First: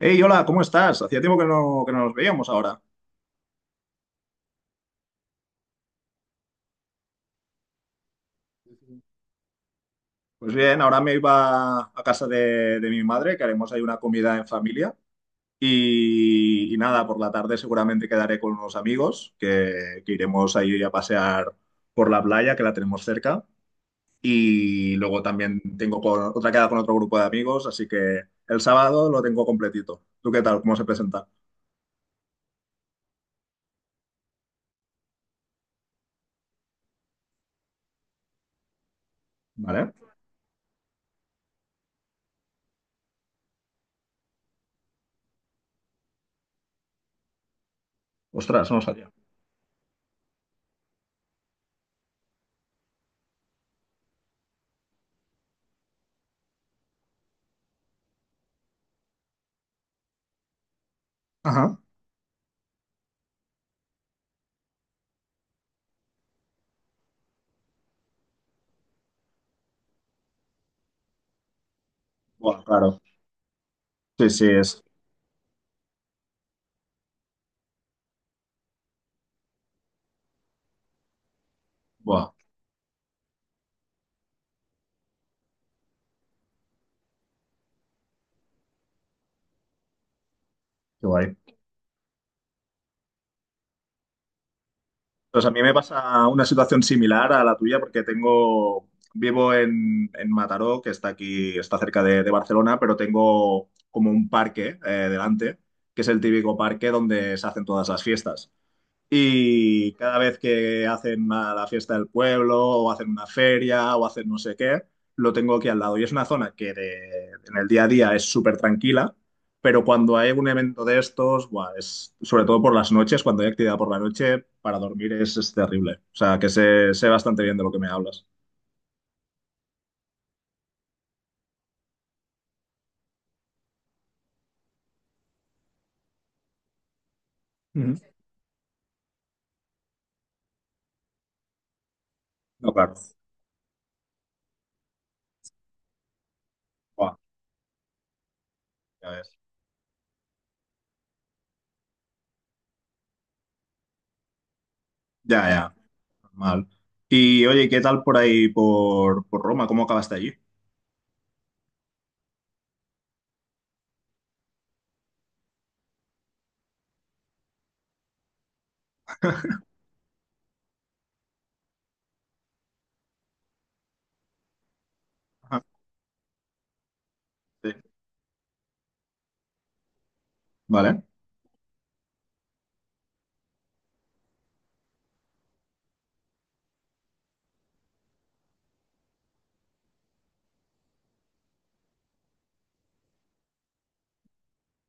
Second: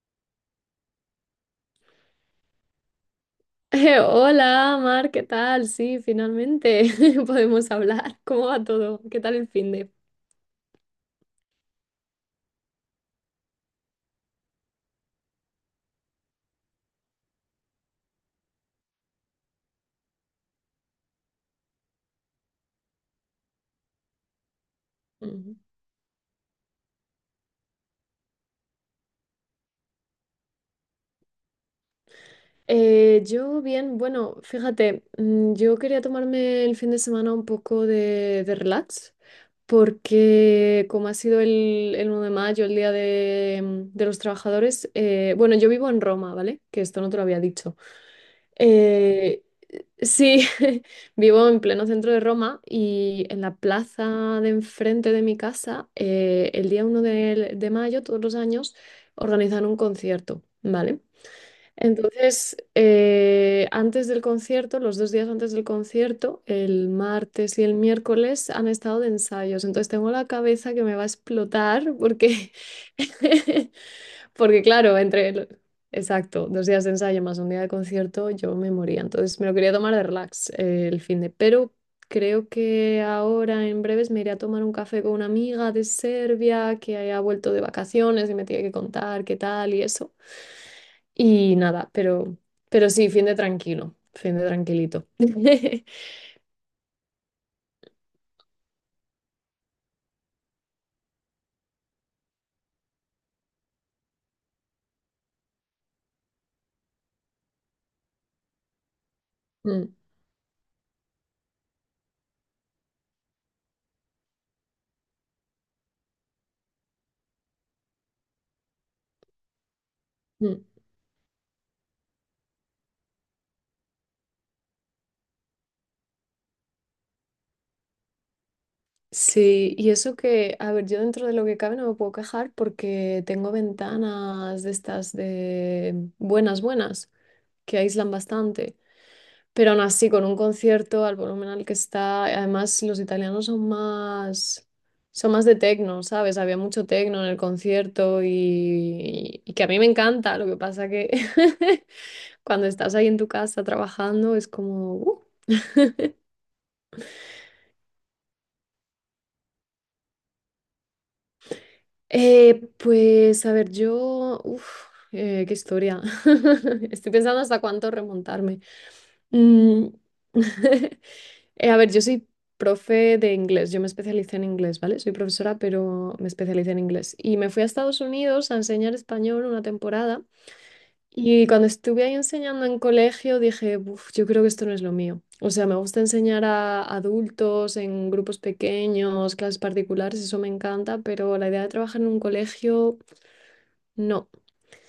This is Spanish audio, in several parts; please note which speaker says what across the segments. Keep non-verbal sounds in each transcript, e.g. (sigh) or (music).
Speaker 1: Hey, hola, ¿cómo estás? Hacía tiempo que no nos veíamos ahora.
Speaker 2: (laughs) Hola, Mar, ¿qué tal? Sí, finalmente (laughs) podemos hablar. ¿Cómo va todo? ¿Qué tal el fin de?
Speaker 1: Pues bien, ahora me iba a casa de mi madre, que haremos ahí una comida en familia. Y nada, por la tarde seguramente quedaré con unos amigos que iremos ahí a pasear por la playa, que la tenemos cerca. Y luego
Speaker 2: Ujú.
Speaker 1: también tengo otra queda con otro grupo de amigos, así que el sábado lo tengo completito. ¿Tú qué tal? ¿Cómo se presenta?
Speaker 2: Yo bien, bueno, fíjate, yo quería tomarme el fin de semana un poco de relax
Speaker 1: ¿Vale?
Speaker 2: porque como ha sido el 1 de mayo, el Día de, de los Trabajadores, bueno, yo vivo en Roma, ¿vale? Que esto no te lo había dicho.
Speaker 1: Ostras, no lo sabía.
Speaker 2: Eh, sí, (laughs) vivo en pleno centro de Roma y en la plaza de enfrente de mi casa, el día uno de mayo, todos los años, organizan un concierto, ¿vale?
Speaker 1: Ajá.
Speaker 2: Entonces, antes del concierto, los dos días antes del concierto, el martes y el miércoles han estado de ensayos. Entonces tengo la cabeza que me va a explotar porque,
Speaker 1: Buah, claro.
Speaker 2: (laughs)
Speaker 1: Sí, sí,
Speaker 2: porque
Speaker 1: es.
Speaker 2: claro, exacto, dos días de ensayo más un día de concierto, yo me moría. Entonces me lo quería tomar de relax el fin de, pero
Speaker 1: Buah,
Speaker 2: creo que ahora en breves me iré a tomar un café con una amiga de Serbia que ha vuelto de vacaciones y me tiene que contar qué tal y eso.
Speaker 1: qué guay.
Speaker 2: Y nada, pero sí, fin de tranquilo, fin de tranquilito. (laughs)
Speaker 1: Pues a mí me pasa una situación similar a la tuya porque tengo, vivo en Mataró, que está aquí, está cerca de Barcelona, pero tengo como un parque delante, que es el típico parque donde se hacen todas las fiestas.
Speaker 2: Mm,
Speaker 1: Y cada vez que la fiesta del pueblo, o hacen una feria, o hacen no sé qué, lo tengo aquí al lado. Y es una zona en el día a día es súper tranquila, pero cuando hay un
Speaker 2: mm.
Speaker 1: evento de estos, buah, es, sobre todo por las noches, cuando hay actividad por la noche, para dormir es terrible. O sea, que sé, sé bastante bien de lo que me hablas.
Speaker 2: Sí, y eso que, a ver, yo dentro de lo que cabe no me puedo quejar porque tengo ventanas de estas de buenas, buenas, que
Speaker 1: Ujú.
Speaker 2: aíslan bastante, pero aún así con un concierto al volumen al que está,
Speaker 1: No,
Speaker 2: además
Speaker 1: claro.
Speaker 2: los italianos son más de tecno, ¿sabes? Había mucho
Speaker 1: Buah,
Speaker 2: tecno en el concierto
Speaker 1: ya ves.
Speaker 2: y que a mí me encanta, lo que pasa que (laughs) cuando estás ahí en tu casa trabajando, es como,
Speaker 1: Ya, ya, normal. Y oye, ¿qué tal por ahí, por Roma? ¿Cómo acabaste allí?
Speaker 2: Pues a ver, qué historia. (laughs) Estoy pensando hasta cuánto remontarme. Mm, (laughs) a ver, yo soy profe de inglés, yo me especialicé en inglés, ¿vale? Soy profesora,
Speaker 1: Ajá,
Speaker 2: pero me especialicé en inglés. Y me fui a
Speaker 1: sí.
Speaker 2: Estados Unidos a enseñar español una temporada.
Speaker 1: Vale.
Speaker 2: Y cuando estuve ahí enseñando en colegio, dije, "Buf, yo creo que esto no es lo mío. O sea, me gusta enseñar a adultos en grupos pequeños, clases particulares, eso me encanta, pero la idea de trabajar en un colegio, no.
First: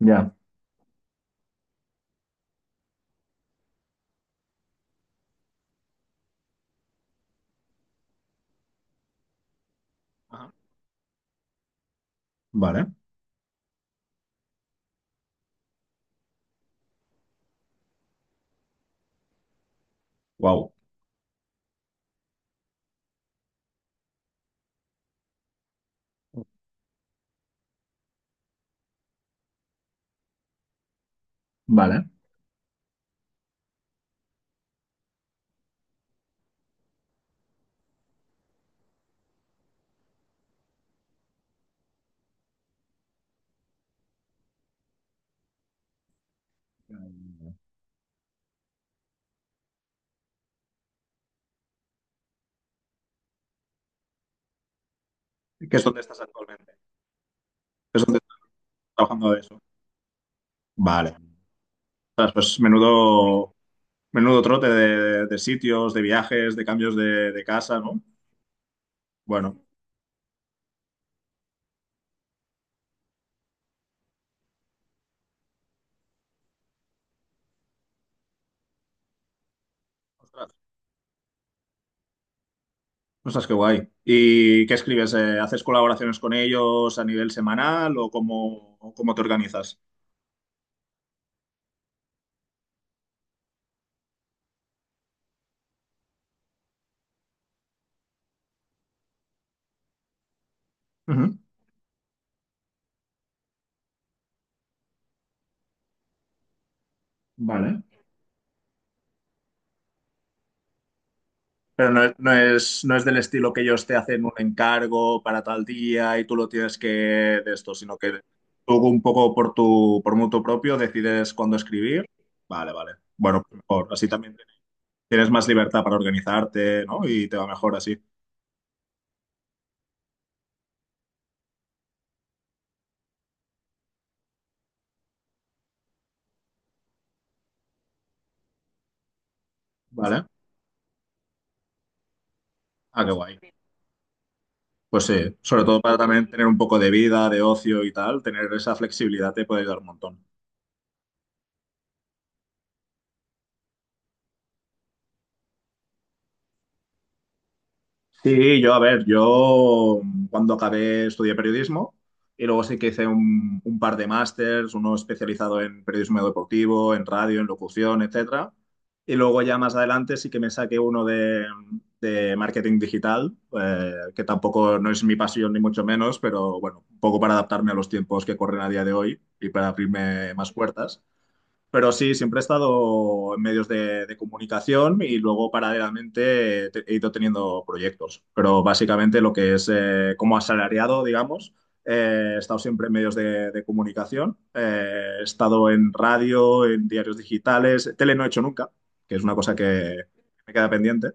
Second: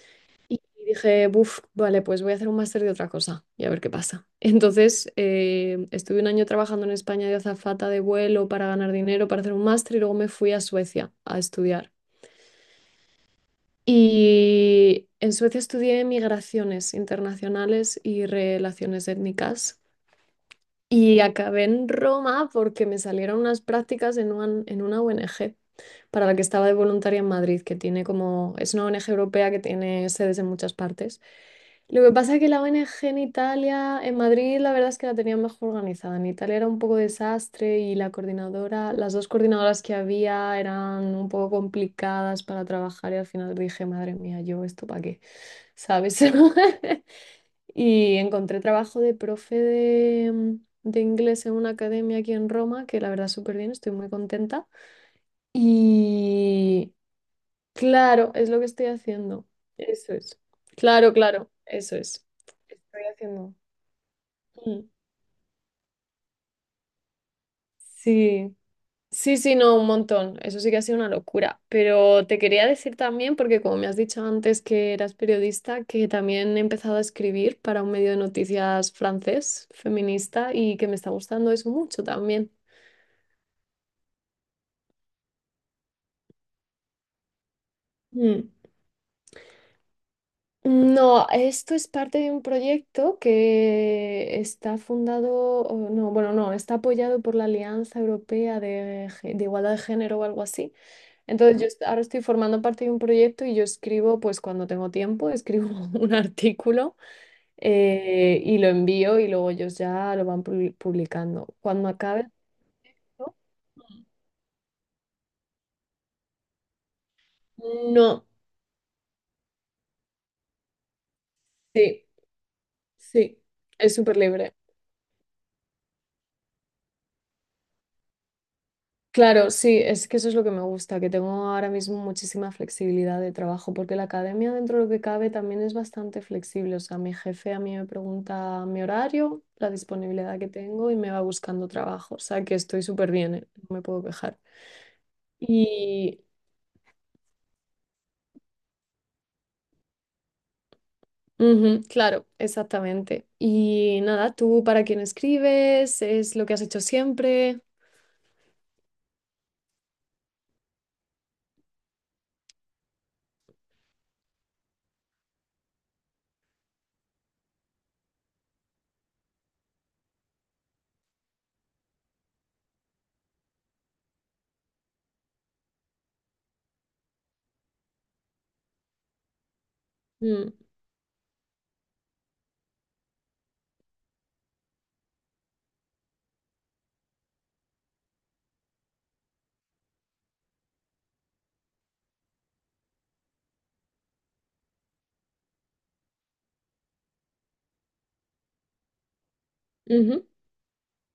Speaker 1: Ya.
Speaker 2: Y dije, buf, vale, pues voy a hacer un máster de otra cosa y a ver qué pasa. (laughs) Entonces, estuve un año trabajando en España de azafata de vuelo para ganar dinero, para hacer un máster y luego me
Speaker 1: Ajá.
Speaker 2: fui a Suecia a estudiar.
Speaker 1: Vale.
Speaker 2: Y en Suecia estudié migraciones internacionales y relaciones étnicas.
Speaker 1: Wow.
Speaker 2: Y acabé en Roma porque me salieron unas prácticas en una ONG para la que estaba de voluntaria en Madrid, que tiene como, es una ONG europea que tiene sedes en muchas partes. Lo
Speaker 1: Vale.
Speaker 2: que pasa es que la ONG en Italia, en Madrid, la verdad es que la tenían mejor organizada. En Italia era un poco desastre y la coordinadora, las dos coordinadoras que había eran un poco complicadas para trabajar y al final dije, madre mía, yo esto para qué, ¿sabes? (laughs) Y encontré trabajo de profe de inglés en una academia aquí en Roma, que la verdad súper bien, estoy muy contenta.
Speaker 1: ¿Qué es donde estás actualmente?
Speaker 2: Y,
Speaker 1: ¿Qué es donde
Speaker 2: claro,
Speaker 1: estás
Speaker 2: es lo que estoy
Speaker 1: trabajando de
Speaker 2: haciendo.
Speaker 1: eso?
Speaker 2: Eso es. Claro,
Speaker 1: Vale.
Speaker 2: claro, eso es.
Speaker 1: Ostras, pues
Speaker 2: Estoy haciendo.
Speaker 1: menudo, menudo trote
Speaker 2: Mm.
Speaker 1: de sitios, de viajes, de cambios de casa, ¿no?
Speaker 2: Sí, sí,
Speaker 1: Bueno,
Speaker 2: no, un montón. Eso sí que ha sido una locura. Pero te quería decir también, porque como me has dicho antes que eras periodista, que también he empezado a escribir para un medio de noticias francés, feminista,
Speaker 1: ostras,
Speaker 2: y que me está gustando eso mucho también.
Speaker 1: ostras, qué guay. ¿Y qué escribes? ¿Haces colaboraciones con ellos a nivel semanal
Speaker 2: Mm.
Speaker 1: o cómo te organizas?
Speaker 2: No, esto es parte de un proyecto que está fundado, o no, bueno, no, está apoyado por la Alianza Europea de, Gé- de Igualdad de Género o algo así.
Speaker 1: Ujú.
Speaker 2: Entonces, ahora estoy formando parte de un proyecto y yo escribo, pues cuando tengo tiempo, escribo (laughs) un artículo
Speaker 1: Vale.
Speaker 2: y lo envío y luego ellos ya lo van publicando. Cuando
Speaker 1: Pero no,
Speaker 2: acabe,
Speaker 1: no es del
Speaker 2: ¿no?
Speaker 1: estilo que ellos te hacen un encargo para tal día y tú lo tienes que de esto, sino que
Speaker 2: No,
Speaker 1: tú un poco por tu, por mutuo propio decides cuándo escribir.
Speaker 2: sí,
Speaker 1: Vale, vale.
Speaker 2: sí,
Speaker 1: Bueno, pues mejor.
Speaker 2: es
Speaker 1: Así
Speaker 2: súper
Speaker 1: también
Speaker 2: libre.
Speaker 1: tienes más libertad para organizarte, ¿no? Y te va mejor así.
Speaker 2: Claro, sí, es que eso es lo que me gusta, que tengo ahora mismo muchísima flexibilidad de trabajo, porque la academia dentro de lo que cabe también es bastante flexible. O sea, mi jefe a mí me pregunta mi horario, la
Speaker 1: Vale.
Speaker 2: disponibilidad que tengo y me va buscando trabajo. O sea, que estoy
Speaker 1: Ah,
Speaker 2: súper
Speaker 1: qué
Speaker 2: bien,
Speaker 1: guay.
Speaker 2: ¿eh? No me puedo quejar.
Speaker 1: Pues sí, sobre todo para
Speaker 2: Y,
Speaker 1: también tener un poco de vida, de ocio y tal, tener esa flexibilidad te puede ayudar un montón.
Speaker 2: ujú, claro, exactamente. Y nada, ¿tú para quién escribes? ¿Es lo que has hecho siempre?
Speaker 1: Sí, yo, a ver, cuando acabé estudié periodismo y luego sí que hice un par de másters, uno especializado en periodismo deportivo, en radio, en locución, etcétera. Y luego ya más adelante sí que me saqué de marketing digital, que tampoco no es mi pasión ni mucho menos, pero bueno, un poco para adaptarme a los tiempos que corren a día de hoy y para abrirme
Speaker 2: Mm,
Speaker 1: más puertas. Pero sí, siempre he estado en medios de comunicación y luego paralelamente he ido teniendo proyectos. Pero básicamente lo que es como asalariado, digamos, he estado siempre en medios de comunicación. He estado en radio, en diarios digitales. Tele no he hecho nunca, que es una cosa que
Speaker 2: ujú,
Speaker 1: me queda pendiente.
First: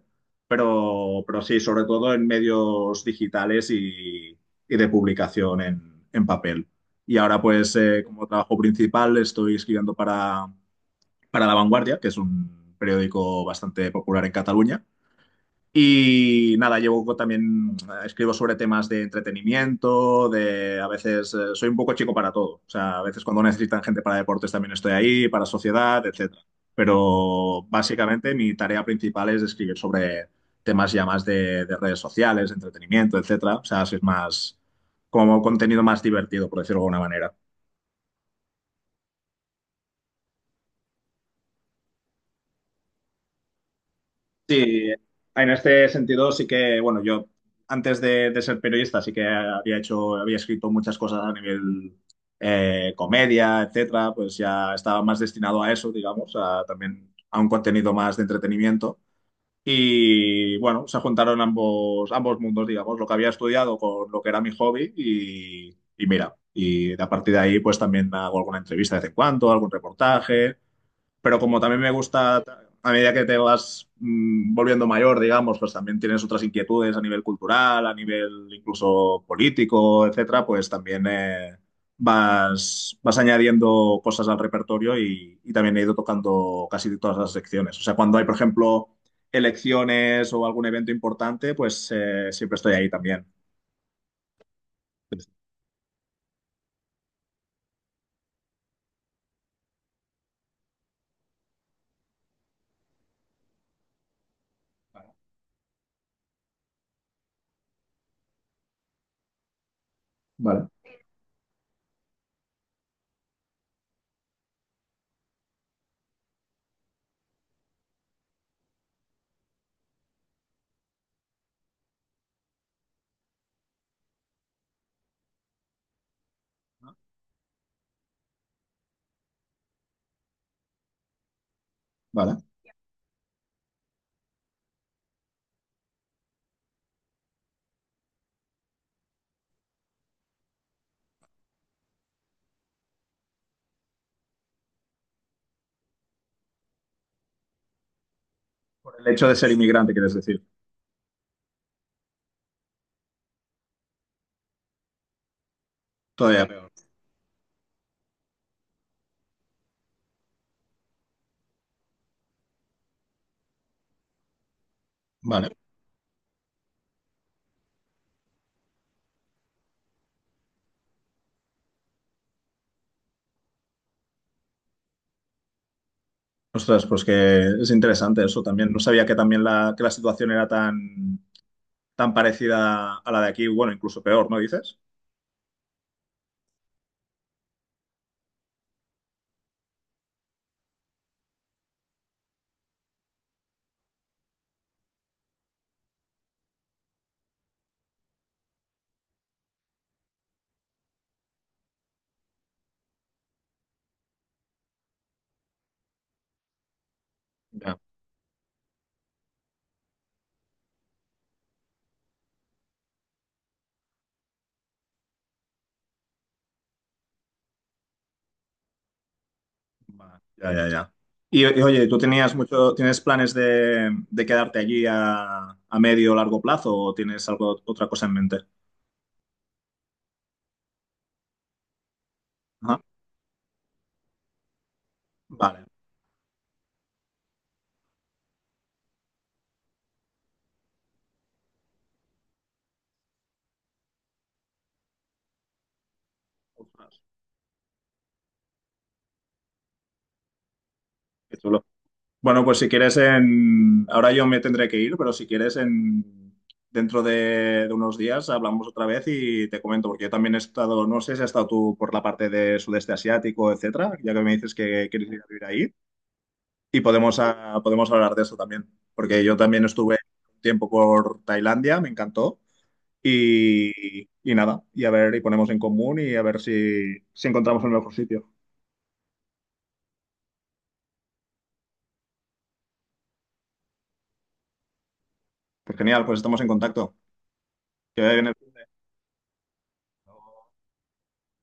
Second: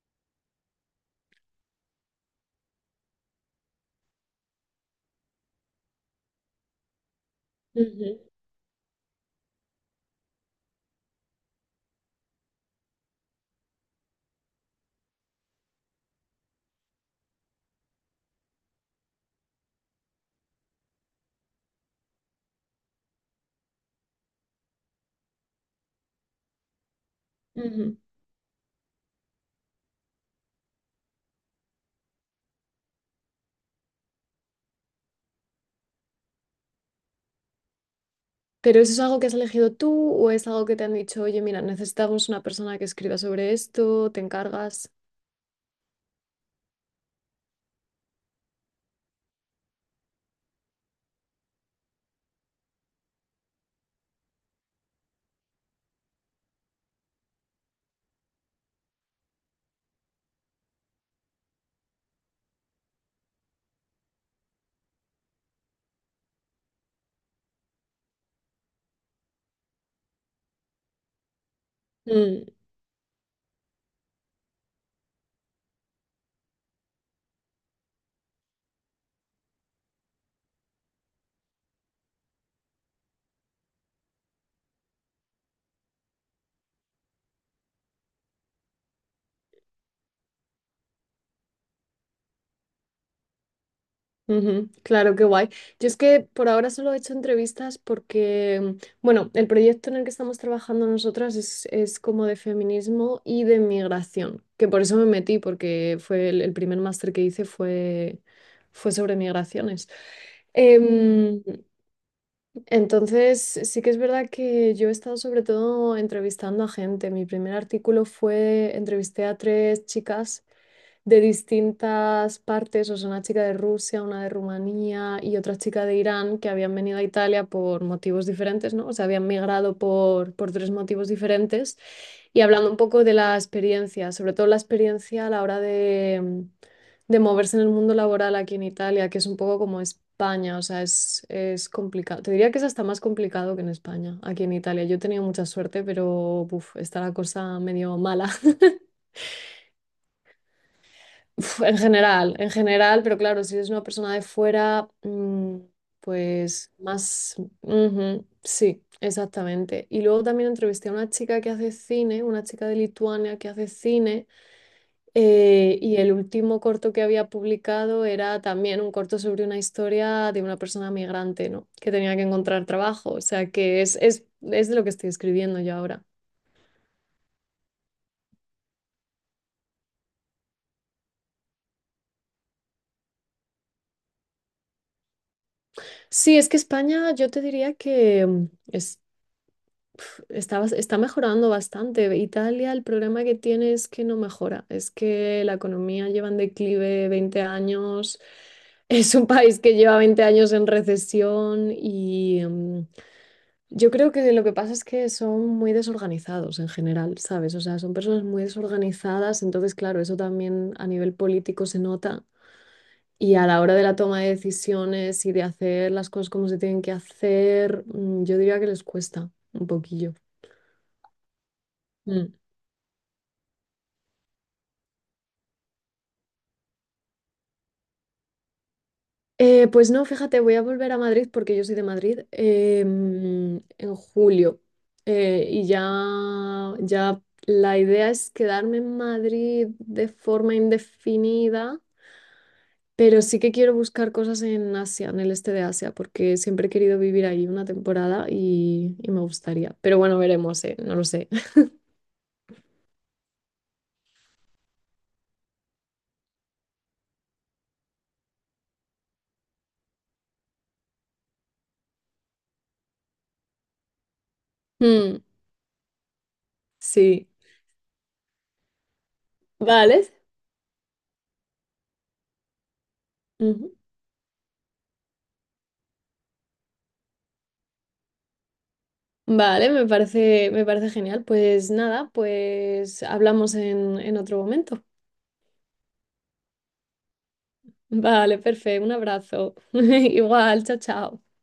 Speaker 1: Pero sí, sobre todo en medios digitales y de publicación en papel. Y ahora pues
Speaker 2: ujú,
Speaker 1: como trabajo principal estoy escribiendo para La Vanguardia, que es un periódico bastante popular en Cataluña. Y nada, llevo también, escribo sobre temas de entretenimiento, de a veces soy un poco chico para todo. O sea, a veces cuando necesitan gente para deportes también estoy ahí, para sociedad, etcétera. Pero
Speaker 2: ujú.
Speaker 1: básicamente mi tarea principal es escribir sobre temas ya más de redes sociales, de entretenimiento, etcétera. O sea, si es más como contenido más divertido, por decirlo de alguna manera.
Speaker 2: ¿Pero eso es algo que has elegido tú o es algo que te han dicho, oye, mira, necesitamos una persona que escriba sobre esto, te encargas?
Speaker 1: Sí, en este sentido sí que, bueno, yo antes de ser periodista sí que había hecho, había escrito muchas cosas a nivel comedia, etcétera, pues ya estaba más destinado a eso, digamos, a también a un contenido más de entretenimiento. Y bueno, se juntaron ambos, ambos mundos, digamos, lo que había estudiado con lo que era mi hobby y mira, y a partir de ahí pues también hago alguna entrevista de vez en cuando, algún reportaje pero como también me gusta,
Speaker 2: Mm,
Speaker 1: a medida que te vas volviendo mayor, digamos, pues también tienes otras inquietudes a nivel cultural, a nivel incluso político, etcétera, pues también vas añadiendo cosas al repertorio y también he ido tocando casi todas las secciones. O sea, cuando hay, por ejemplo, elecciones o algún evento importante, pues siempre estoy ahí también.
Speaker 2: ujú, claro, qué guay. Yo es que por ahora solo he hecho entrevistas porque, bueno, el proyecto en el que estamos trabajando nosotras es como de feminismo y de migración, que por eso me metí, porque fue el primer máster que hice fue, fue sobre migraciones.
Speaker 1: Vale,
Speaker 2: Em, Entonces, sí que es verdad que yo he estado sobre todo entrevistando a gente. Mi primer artículo fue, entrevisté a tres chicas de distintas partes, o sea, una chica de Rusia, una de Rumanía y otra chica de Irán que habían venido a Italia por motivos diferentes, ¿no? O sea, habían migrado por tres motivos diferentes
Speaker 1: vale.
Speaker 2: y hablando un poco de la experiencia, sobre todo la experiencia a la hora de moverse en el mundo laboral aquí en Italia, que es un poco como España, o sea, es complicado. Te diría que es hasta más complicado que en España, aquí en Italia. Yo he tenido mucha suerte, pero uf, está la cosa medio mala. (laughs)
Speaker 1: Por el hecho de ser inmigrante, quieres decir.
Speaker 2: Uf, en general, pero claro, si eres una persona de fuera,
Speaker 1: Todavía peor.
Speaker 2: pues más... ujú, sí, exactamente. Y luego también entrevisté a una chica que hace cine, una chica de Lituania que hace cine,
Speaker 1: Vale.
Speaker 2: y el último corto que había publicado era también un corto sobre una historia de una persona migrante, ¿no? Que tenía que encontrar trabajo, o sea que es de lo que estoy escribiendo yo ahora.
Speaker 1: Ostras, pues que es interesante eso también. No sabía que también la, que la situación era tan, tan parecida a la de aquí, bueno, incluso peor, ¿no dices?
Speaker 2: Sí, es que España, yo te diría que... está, está mejorando bastante. Italia, el problema que tiene es que no mejora. Es que la economía lleva en declive 20 años. (laughs) Es un país que lleva 20 años en recesión y yo creo que lo que pasa es que son muy desorganizados en general, ¿sabes? O
Speaker 1: Ya.
Speaker 2: sea, son personas muy desorganizadas, entonces, claro, eso también a nivel político se nota. Y a la hora de la toma de decisiones y de hacer las cosas como se tienen que hacer, yo diría que les cuesta un poquillo.
Speaker 1: Va, ya, ya, ya. Y oye, ¿tú tenías
Speaker 2: Mm.
Speaker 1: mucho, tienes planes de quedarte allí a medio o largo plazo o tienes algo, otra cosa en mente?
Speaker 2: Pues no, fíjate, voy a volver a Madrid porque yo soy de Madrid
Speaker 1: Ajá.
Speaker 2: en julio.
Speaker 1: Vale.
Speaker 2: Y ya, ya la idea es quedarme en Madrid de forma indefinida, pero sí que quiero buscar cosas en Asia, en el este de Asia, porque siempre he
Speaker 1: Ostras,
Speaker 2: querido vivir ahí una temporada y me gustaría. Pero bueno, veremos, no lo sé.
Speaker 1: qué
Speaker 2: (laughs)
Speaker 1: chulo. Bueno, pues si quieres en... Ahora yo me tendré que ir, pero si quieres en... dentro de unos días hablamos otra vez y te comento, porque yo también he estado, no sé si has estado tú por la parte de sudeste asiático, etcétera, ya que me dices que quieres ir
Speaker 2: Mm,
Speaker 1: a vivir ahí, y podemos,
Speaker 2: sí.
Speaker 1: ah, podemos hablar de eso también, porque yo también estuve
Speaker 2: Vale.
Speaker 1: un tiempo por Tailandia, me encantó,
Speaker 2: Ujú.
Speaker 1: y nada, y a ver, y ponemos en común y a ver si encontramos el mejor sitio.
Speaker 2: Vale, me parece genial. Pues nada, pues hablamos en otro momento.
Speaker 1: Pues genial, pues estamos en contacto. Que vaya bien el-
Speaker 2: Vale, perfecto, un abrazo. (laughs) Igual, chao, chao.